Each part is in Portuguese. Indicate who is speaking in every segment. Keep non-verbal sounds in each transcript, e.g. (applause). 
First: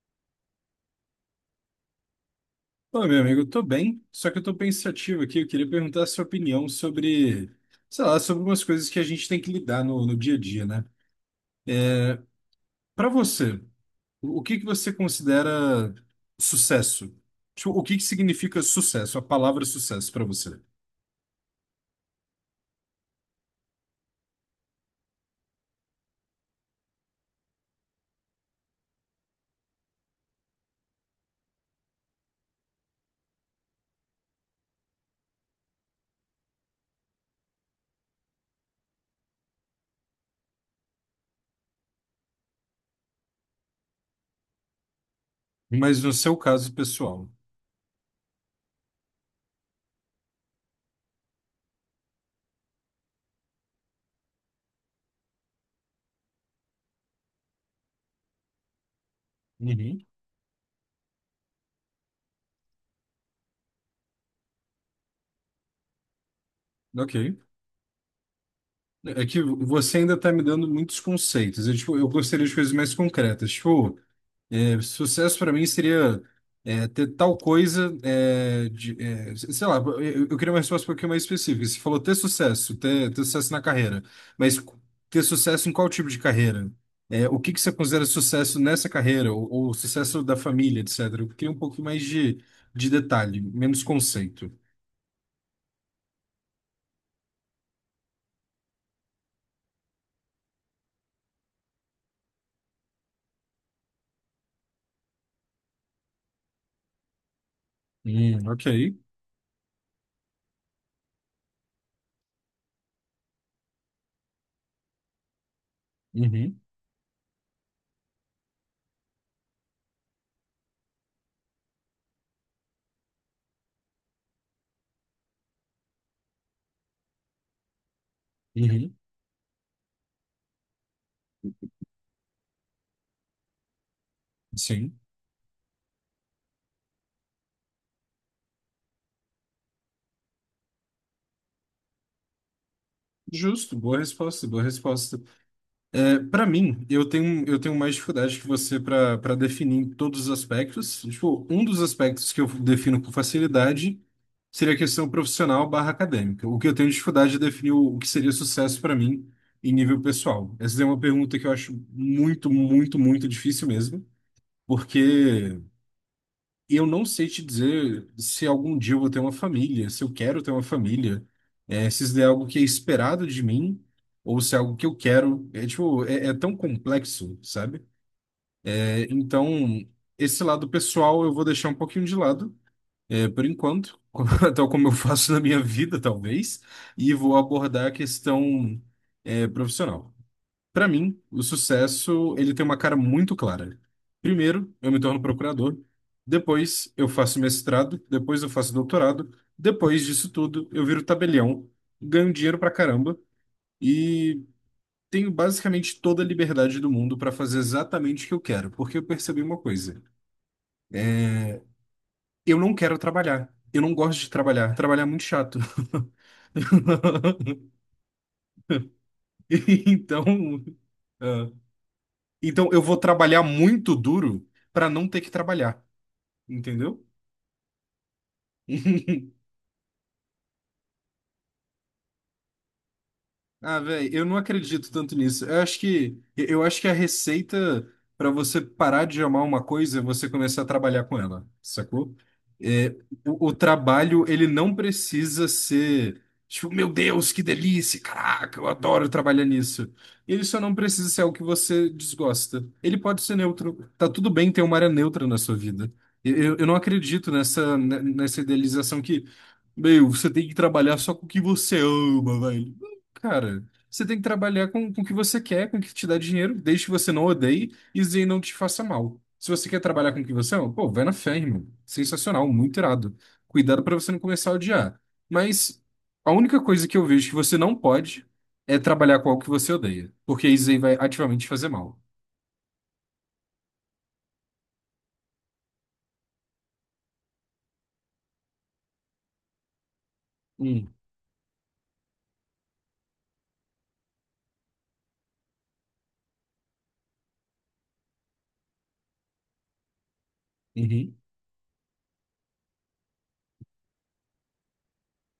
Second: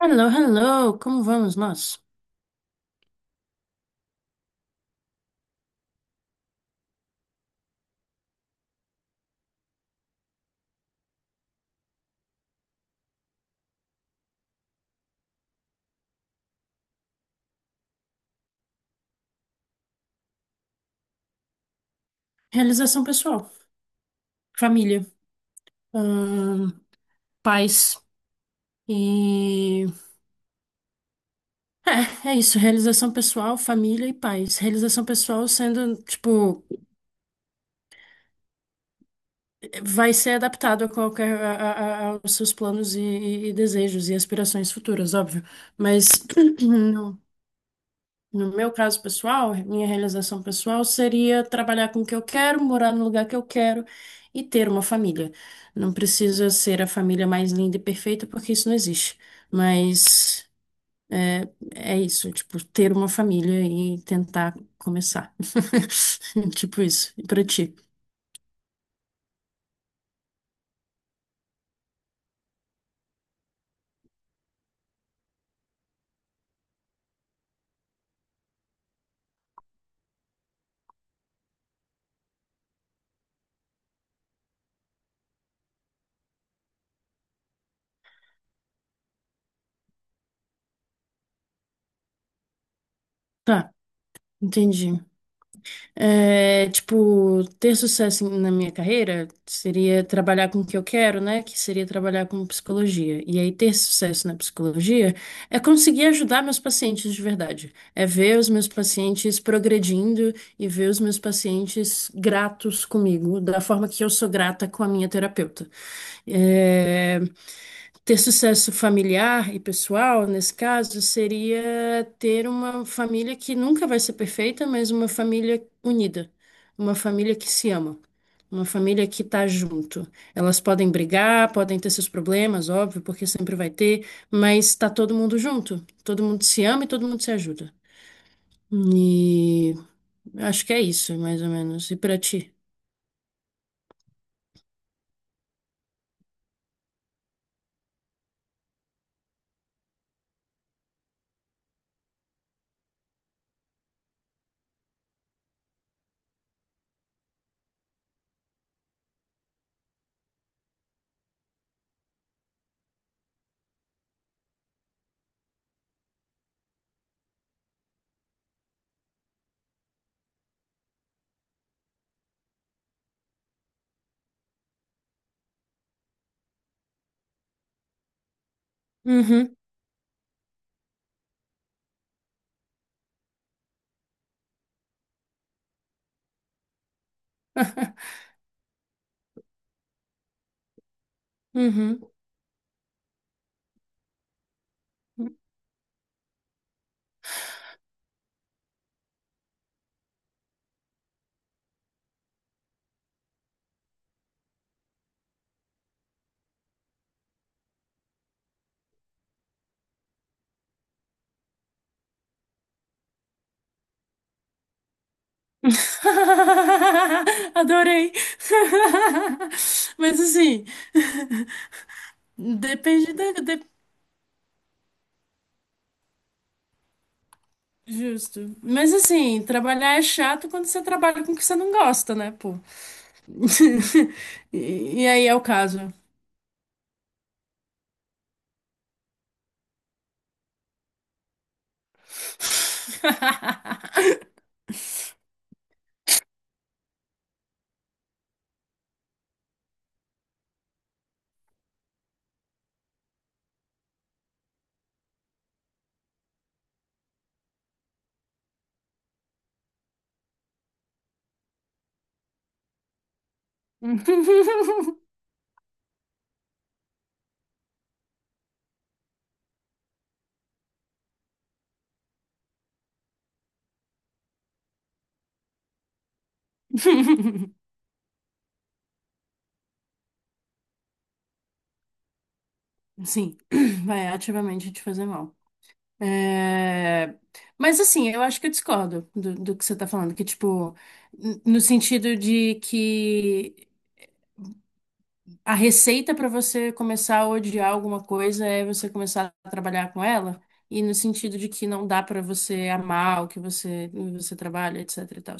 Speaker 1: Hello, hello, como vamos nós?
Speaker 2: Ô, meu amigo, eu tô bem, só que eu tô pensativo aqui. Eu queria perguntar a sua opinião sobre, sei lá, sobre algumas coisas que a gente tem que lidar no dia a dia, né? Pra você, o que que você considera sucesso? Tipo, o que que significa sucesso, a palavra sucesso pra você?
Speaker 1: Realização pessoal, família, ahn, paz e... É, é isso, realização pessoal, família e paz. Realização pessoal sendo, tipo, vai ser adaptado a qualquer, aos seus planos e desejos e aspirações futuras, óbvio.
Speaker 2: Mas
Speaker 1: Mas
Speaker 2: no seu
Speaker 1: (clears throat)
Speaker 2: caso
Speaker 1: não.
Speaker 2: pessoal.
Speaker 1: No meu caso pessoal, minha realização pessoal seria trabalhar com o que eu quero, morar no lugar que eu quero e ter uma família. Não precisa ser a família mais linda e perfeita, porque isso não existe.
Speaker 2: Uhum.
Speaker 1: Mas é, é isso, tipo, ter uma família e tentar começar. (laughs) Tipo isso.
Speaker 2: Ok.
Speaker 1: E pra ti?
Speaker 2: É que você ainda tá me dando muitos conceitos. Eu, tipo, eu gostaria de coisas mais concretas. Tipo, sucesso para mim seria ter tal coisa, sei lá, eu queria uma resposta um pouquinho mais específica. Você falou ter sucesso, ter sucesso na carreira, mas ter sucesso em qual tipo de carreira? O que que você considera sucesso nessa carreira, ou, sucesso da família, etc. Eu queria um pouco mais de detalhe,
Speaker 1: Tá,
Speaker 2: menos conceito.
Speaker 1: entendi. É, tipo, ter sucesso na minha carreira seria trabalhar com o que eu quero, né? Que seria trabalhar com psicologia. E aí, ter sucesso na psicologia é conseguir ajudar meus pacientes de verdade. É ver os
Speaker 2: Ok.
Speaker 1: meus pacientes progredindo e ver os meus pacientes gratos comigo, da forma que eu sou grata com a minha terapeuta.
Speaker 2: Uhum,
Speaker 1: É, ter sucesso familiar e pessoal, nesse caso, seria ter uma família que nunca vai ser perfeita, mas uma família unida, uma família que se ama, uma
Speaker 2: uhum.
Speaker 1: família que tá junto. Elas podem brigar, podem ter seus problemas, óbvio, porque sempre vai ter, mas tá
Speaker 2: Sim.
Speaker 1: todo mundo junto, todo mundo se ama e todo mundo se ajuda. E acho que é isso, mais ou menos. E pra ti?
Speaker 2: Justo, boa resposta, boa resposta. Para mim, eu tenho mais dificuldade que você para definir todos os aspectos. Tipo, um dos aspectos que eu defino com facilidade seria a questão profissional barra acadêmica. O que eu tenho dificuldade é definir o que seria sucesso para mim em nível pessoal. Essa é uma pergunta que eu acho muito, muito, muito difícil mesmo, porque eu não sei te dizer se algum dia eu vou ter uma família, se eu quero ter uma família, se isso é algo que é esperado de mim ou se é algo que eu quero. É tipo, é tão complexo, sabe? Então,
Speaker 1: Uhum,
Speaker 2: esse lado pessoal eu vou deixar um pouquinho de lado, por enquanto, (laughs) tal como eu faço na minha vida, talvez, e vou abordar a questão, profissional. Para mim, o
Speaker 1: (laughs)
Speaker 2: sucesso, ele tem uma cara muito clara. Primeiro, eu me torno
Speaker 1: uhum.
Speaker 2: procurador, depois eu faço mestrado, depois eu faço doutorado, depois disso tudo eu viro tabelião, ganho dinheiro pra caramba e tenho basicamente toda a liberdade do mundo para fazer exatamente o que eu quero, porque eu percebi uma coisa. Eu não quero trabalhar. Eu não gosto de trabalhar. Trabalhar é muito chato.
Speaker 1: (laughs)
Speaker 2: (laughs)
Speaker 1: Adorei. (laughs) Mas
Speaker 2: Então,
Speaker 1: assim,
Speaker 2: ah, então, eu vou
Speaker 1: depende da.
Speaker 2: trabalhar
Speaker 1: de-
Speaker 2: muito duro para não ter que trabalhar. Entendeu?
Speaker 1: Justo. Mas
Speaker 2: (laughs)
Speaker 1: assim, trabalhar é chato quando você trabalha com o que você não gosta, né, pô? (laughs)
Speaker 2: Ah, velho, eu não acredito
Speaker 1: E, e
Speaker 2: tanto
Speaker 1: aí é o
Speaker 2: nisso. Eu acho
Speaker 1: caso.
Speaker 2: que eu acho que a receita para você parar de amar uma coisa é você começar a trabalhar com ela, sacou? É, o trabalho,
Speaker 1: (laughs)
Speaker 2: ele não precisa ser, tipo, meu Deus, que delícia, caraca, eu adoro trabalhar nisso. Ele só não precisa ser algo que você desgosta. Ele pode ser neutro. Tá tudo bem ter uma área neutra na sua vida. Eu não acredito nessa idealização que, meu, você tem que trabalhar só com o que você ama, velho. Cara, você tem que trabalhar com o que você quer, com o que te dá dinheiro, desde que você não odeie e isso aí não te faça mal. Se você quer trabalhar com o que você ama, pô, vai na fé, irmão. Sensacional, muito irado. Cuidado pra você não começar a odiar. Mas a única coisa que eu vejo que você não pode é trabalhar com algo que você odeia, porque isso aí vai ativamente te fazer mal.
Speaker 1: Sim, (clears throat) vai ativamente te fazer mal. É, mas assim, eu acho que eu discordo do que você tá falando, que tipo,
Speaker 2: Hum,
Speaker 1: no sentido de que a receita para você começar a odiar alguma coisa é você começar a trabalhar com ela, e no
Speaker 2: uhum.
Speaker 1: sentido de que não dá para você amar o que você trabalha, etc e tal.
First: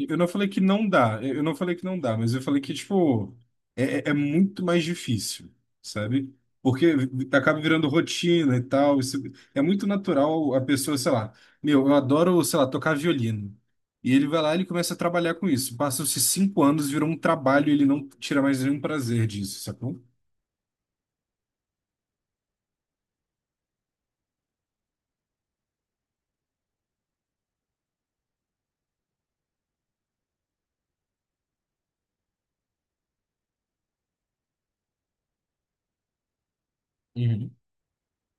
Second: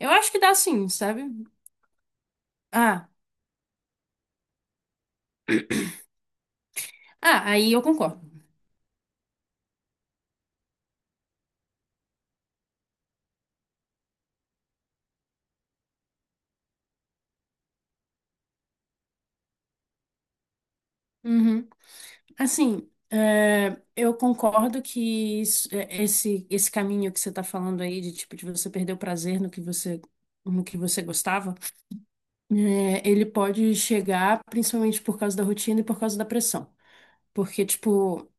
Speaker 1: Eu
Speaker 2: não
Speaker 1: acho que
Speaker 2: falei
Speaker 1: dá
Speaker 2: que não
Speaker 1: sim,
Speaker 2: dá,
Speaker 1: sabe?
Speaker 2: eu não falei que não dá, mas eu falei que,
Speaker 1: Ah,
Speaker 2: tipo, é muito mais difícil, sabe? Porque
Speaker 1: ah,
Speaker 2: acaba
Speaker 1: aí eu
Speaker 2: virando
Speaker 1: concordo.
Speaker 2: rotina e tal. É muito natural a pessoa, sei lá, meu, eu adoro, sei lá, tocar violino. E ele vai lá e ele começa a trabalhar com isso. Passam-se cinco anos, virou um trabalho e ele não tira mais nenhum prazer disso, sacou?
Speaker 1: Uhum. Assim, é, eu concordo que é, esse caminho que você está falando aí, de tipo, de você perder o prazer no que você, no que você gostava, é, ele pode chegar principalmente por causa da rotina e por causa da pressão.
Speaker 2: Uhum,
Speaker 1: Porque, tipo,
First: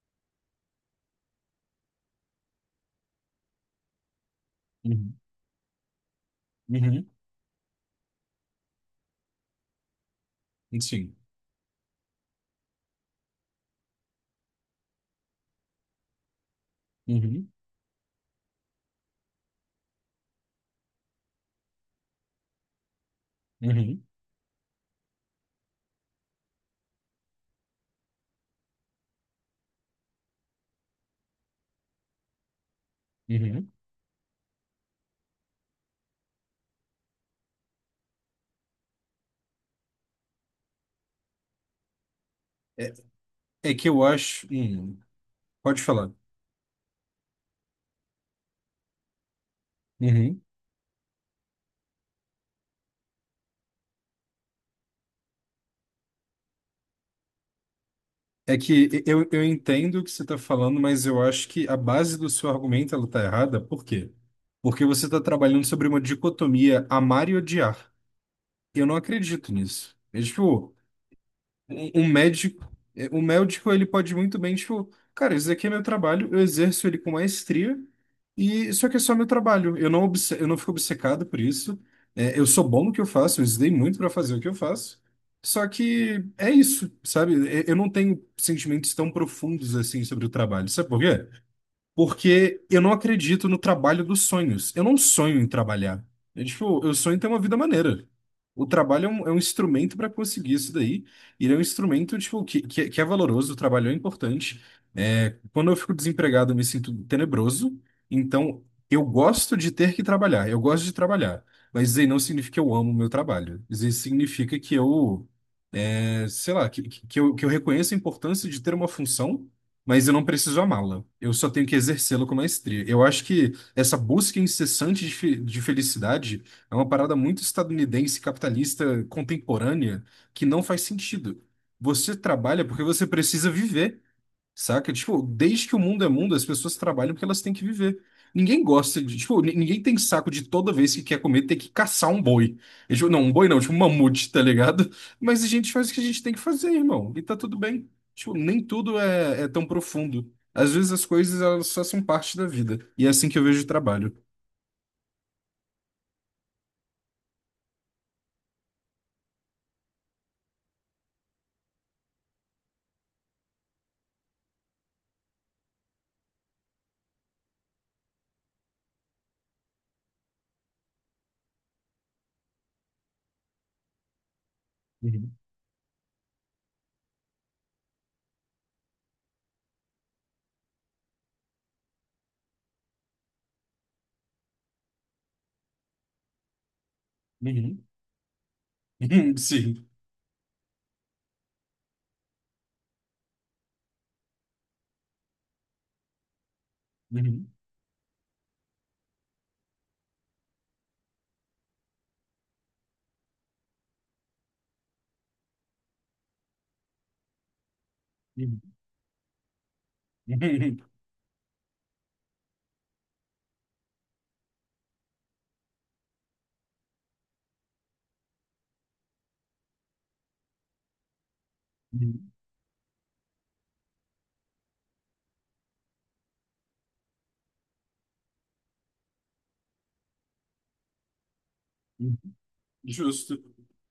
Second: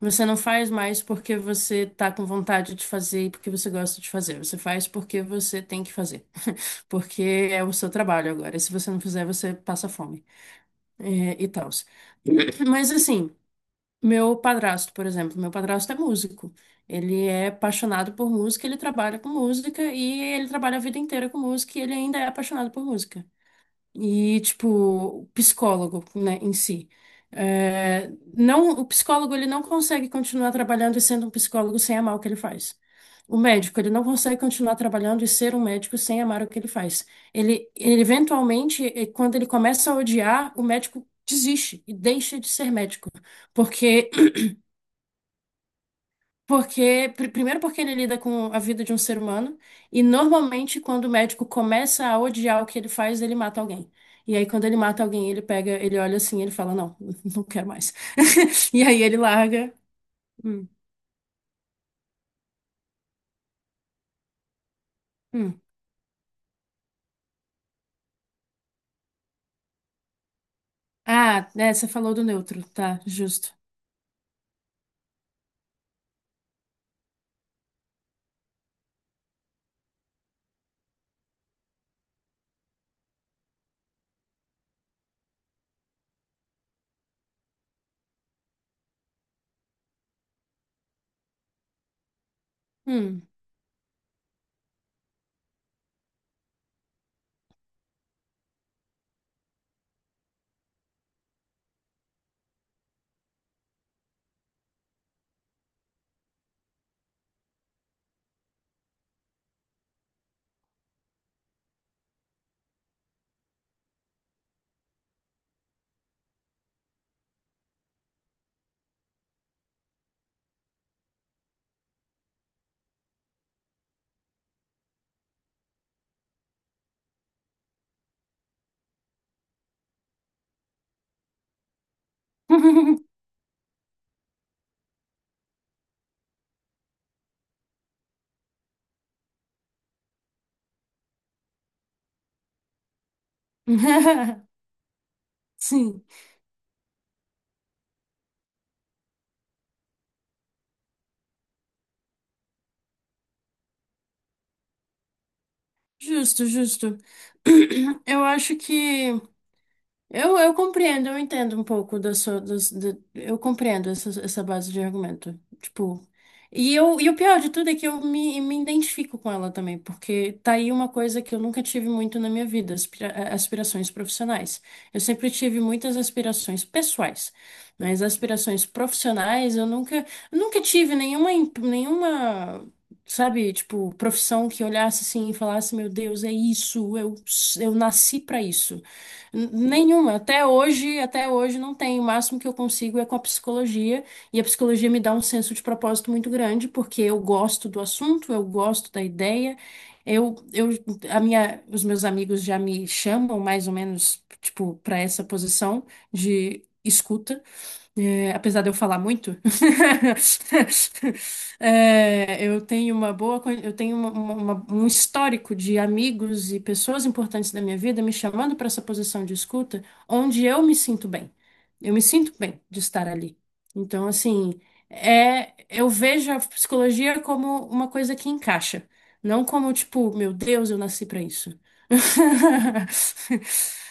Speaker 1: você não faz mais porque você tá com vontade de fazer e porque você gosta de fazer. Você faz
Speaker 2: uhum,
Speaker 1: porque você tem que fazer.
Speaker 2: uhum.
Speaker 1: Porque é o seu trabalho agora. E se você não fizer, você passa fome.
Speaker 2: Sim.
Speaker 1: É, e tal. (laughs) Mas assim, meu padrasto, por exemplo, meu padrasto é músico. Ele é
Speaker 2: Uhum,
Speaker 1: apaixonado por música, ele trabalha com música e ele trabalha a vida inteira com música e ele ainda é apaixonado por música
Speaker 2: uhum,
Speaker 1: e, tipo, o psicólogo, né, em si. É, não, o psicólogo, ele não consegue continuar trabalhando e sendo um psicólogo sem amar o que ele faz. O
Speaker 2: uhum.
Speaker 1: médico, ele não consegue continuar trabalhando e ser um médico sem amar o que ele faz. Ele eventualmente, quando ele começa a odiar, o médico desiste e deixa de ser
Speaker 2: É
Speaker 1: médico,
Speaker 2: é que eu
Speaker 1: porque
Speaker 2: acho. Pode falar.
Speaker 1: porque, primeiro porque ele lida com a vida de um ser humano, e
Speaker 2: Uhum.
Speaker 1: normalmente quando o médico começa a odiar o que ele faz, ele mata alguém. E aí quando ele mata alguém, ele pega, ele olha assim, ele fala, não, (laughs) não quero mais.
Speaker 2: É
Speaker 1: (laughs) E
Speaker 2: que
Speaker 1: aí ele
Speaker 2: eu
Speaker 1: larga.
Speaker 2: entendo o que você está
Speaker 1: Hum,
Speaker 2: falando, mas eu acho que a base do seu argumento ela está errada. Por quê? Porque você está
Speaker 1: hum.
Speaker 2: trabalhando sobre uma dicotomia amar e odiar. Eu não acredito nisso. Tipo,
Speaker 1: Ah, é, você
Speaker 2: um, um
Speaker 1: falou do neutro,
Speaker 2: médico,
Speaker 1: tá,
Speaker 2: é, um
Speaker 1: justo.
Speaker 2: médico, ele pode muito bem, tipo, cara, isso aqui é meu trabalho, eu exerço ele com maestria, e isso aqui é só meu trabalho. Eu não fico obcecado por isso. Eu sou bom no que eu faço, eu estudei muito para fazer o que eu faço. Só que é isso, sabe? Eu não tenho sentimentos tão profundos assim sobre o trabalho. Sabe por quê? Porque eu não
Speaker 1: Hum.
Speaker 2: acredito no trabalho dos sonhos. Eu não sonho em trabalhar. Tipo, eu sonho em ter uma vida maneira. O trabalho é um instrumento para conseguir isso daí. E ele é um instrumento, tipo, que é valoroso, o trabalho é importante. Quando eu fico desempregado, eu me sinto tenebroso. Então, eu gosto de ter que trabalhar. Eu gosto de trabalhar. Mas isso aí não significa que eu amo o meu trabalho. Isso aí significa que eu sei lá, que eu reconheço a importância de ter uma função, mas eu não preciso amá-la. Eu só tenho que exercê-la com maestria. Eu acho que essa busca incessante de felicidade é uma parada muito estadunidense, capitalista, contemporânea, que não faz sentido. Você trabalha porque você precisa viver. Saca? Tipo, desde que o mundo é mundo, as pessoas trabalham porque elas têm que viver. Ninguém gosta de, tipo, ninguém tem saco de toda vez que quer comer ter que caçar um boi. E, tipo, não, um boi não, tipo, um mamute, tá
Speaker 1: (laughs)
Speaker 2: ligado? (laughs) Mas a gente faz o que a
Speaker 1: Sim,
Speaker 2: gente tem que fazer, irmão. E tá tudo bem. Tipo, nem tudo é tão profundo. Às vezes as coisas, elas só são parte da vida. E é assim que eu vejo o trabalho.
Speaker 1: justo, justo. (clears throat) Eu acho que. Eu compreendo, eu entendo um pouco da sua, eu compreendo essa, essa base de argumento. Tipo, e eu, e o pior de tudo é que eu me identifico com ela também, porque tá aí uma coisa que eu nunca tive muito na minha vida, aspirações profissionais. Eu sempre
Speaker 2: Uhum,
Speaker 1: tive muitas aspirações pessoais, mas aspirações profissionais eu nunca tive nenhuma, nenhuma. Sabe, tipo, profissão que olhasse assim e falasse, meu Deus, é isso, eu
Speaker 2: uhum.
Speaker 1: nasci pra isso.
Speaker 2: (laughs) Sim.
Speaker 1: Nenhuma. Até hoje não tem. O máximo que eu consigo é com a psicologia, e a psicologia me dá um senso de propósito muito grande, porque eu
Speaker 2: Uhum,
Speaker 1: gosto do assunto, eu gosto da ideia. Eu, eu, a minha, os meus amigos já me chamam mais ou menos, tipo, para essa posição de escuta. É,
Speaker 2: uhum,
Speaker 1: apesar de eu falar muito,
Speaker 2: uhum,
Speaker 1: (laughs) é, eu tenho uma boa, eu tenho um histórico de amigos e pessoas importantes da minha vida me chamando para essa posição de escuta, onde eu me sinto bem. Eu me
Speaker 2: uhum,
Speaker 1: sinto bem de estar ali. Então, assim, é, eu vejo a psicologia como uma coisa que encaixa, não como tipo, meu Deus, eu nasci para isso.
Speaker 2: uhum. Justo.
Speaker 1: (laughs)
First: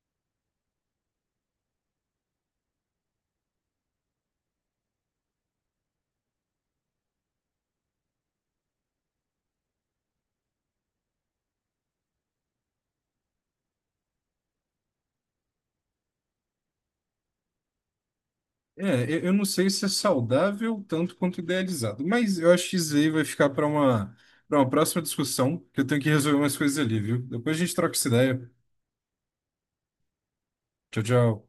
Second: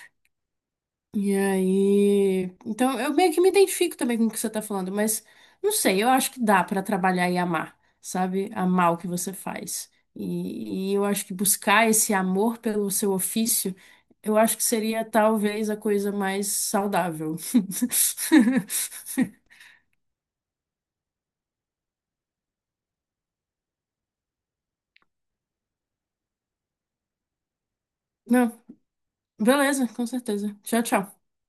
Speaker 1: E aí, então eu meio que me identifico também com o que você tá falando, mas não sei, eu acho que dá pra trabalhar e amar, sabe? Amar o que você faz. E eu acho que buscar esse amor pelo seu ofício, eu acho que seria talvez a coisa mais saudável.
Speaker 2: Eu não
Speaker 1: (laughs)
Speaker 2: sei se é saudável tanto quanto idealizado, mas eu acho que isso aí vai ficar para uma, próxima discussão, que eu tenho que resolver umas coisas ali, viu? Depois a gente troca essa ideia.
Speaker 1: Não, beleza, com certeza. Tchau,
Speaker 2: Tchau,
Speaker 1: tchau.
Speaker 2: tchau.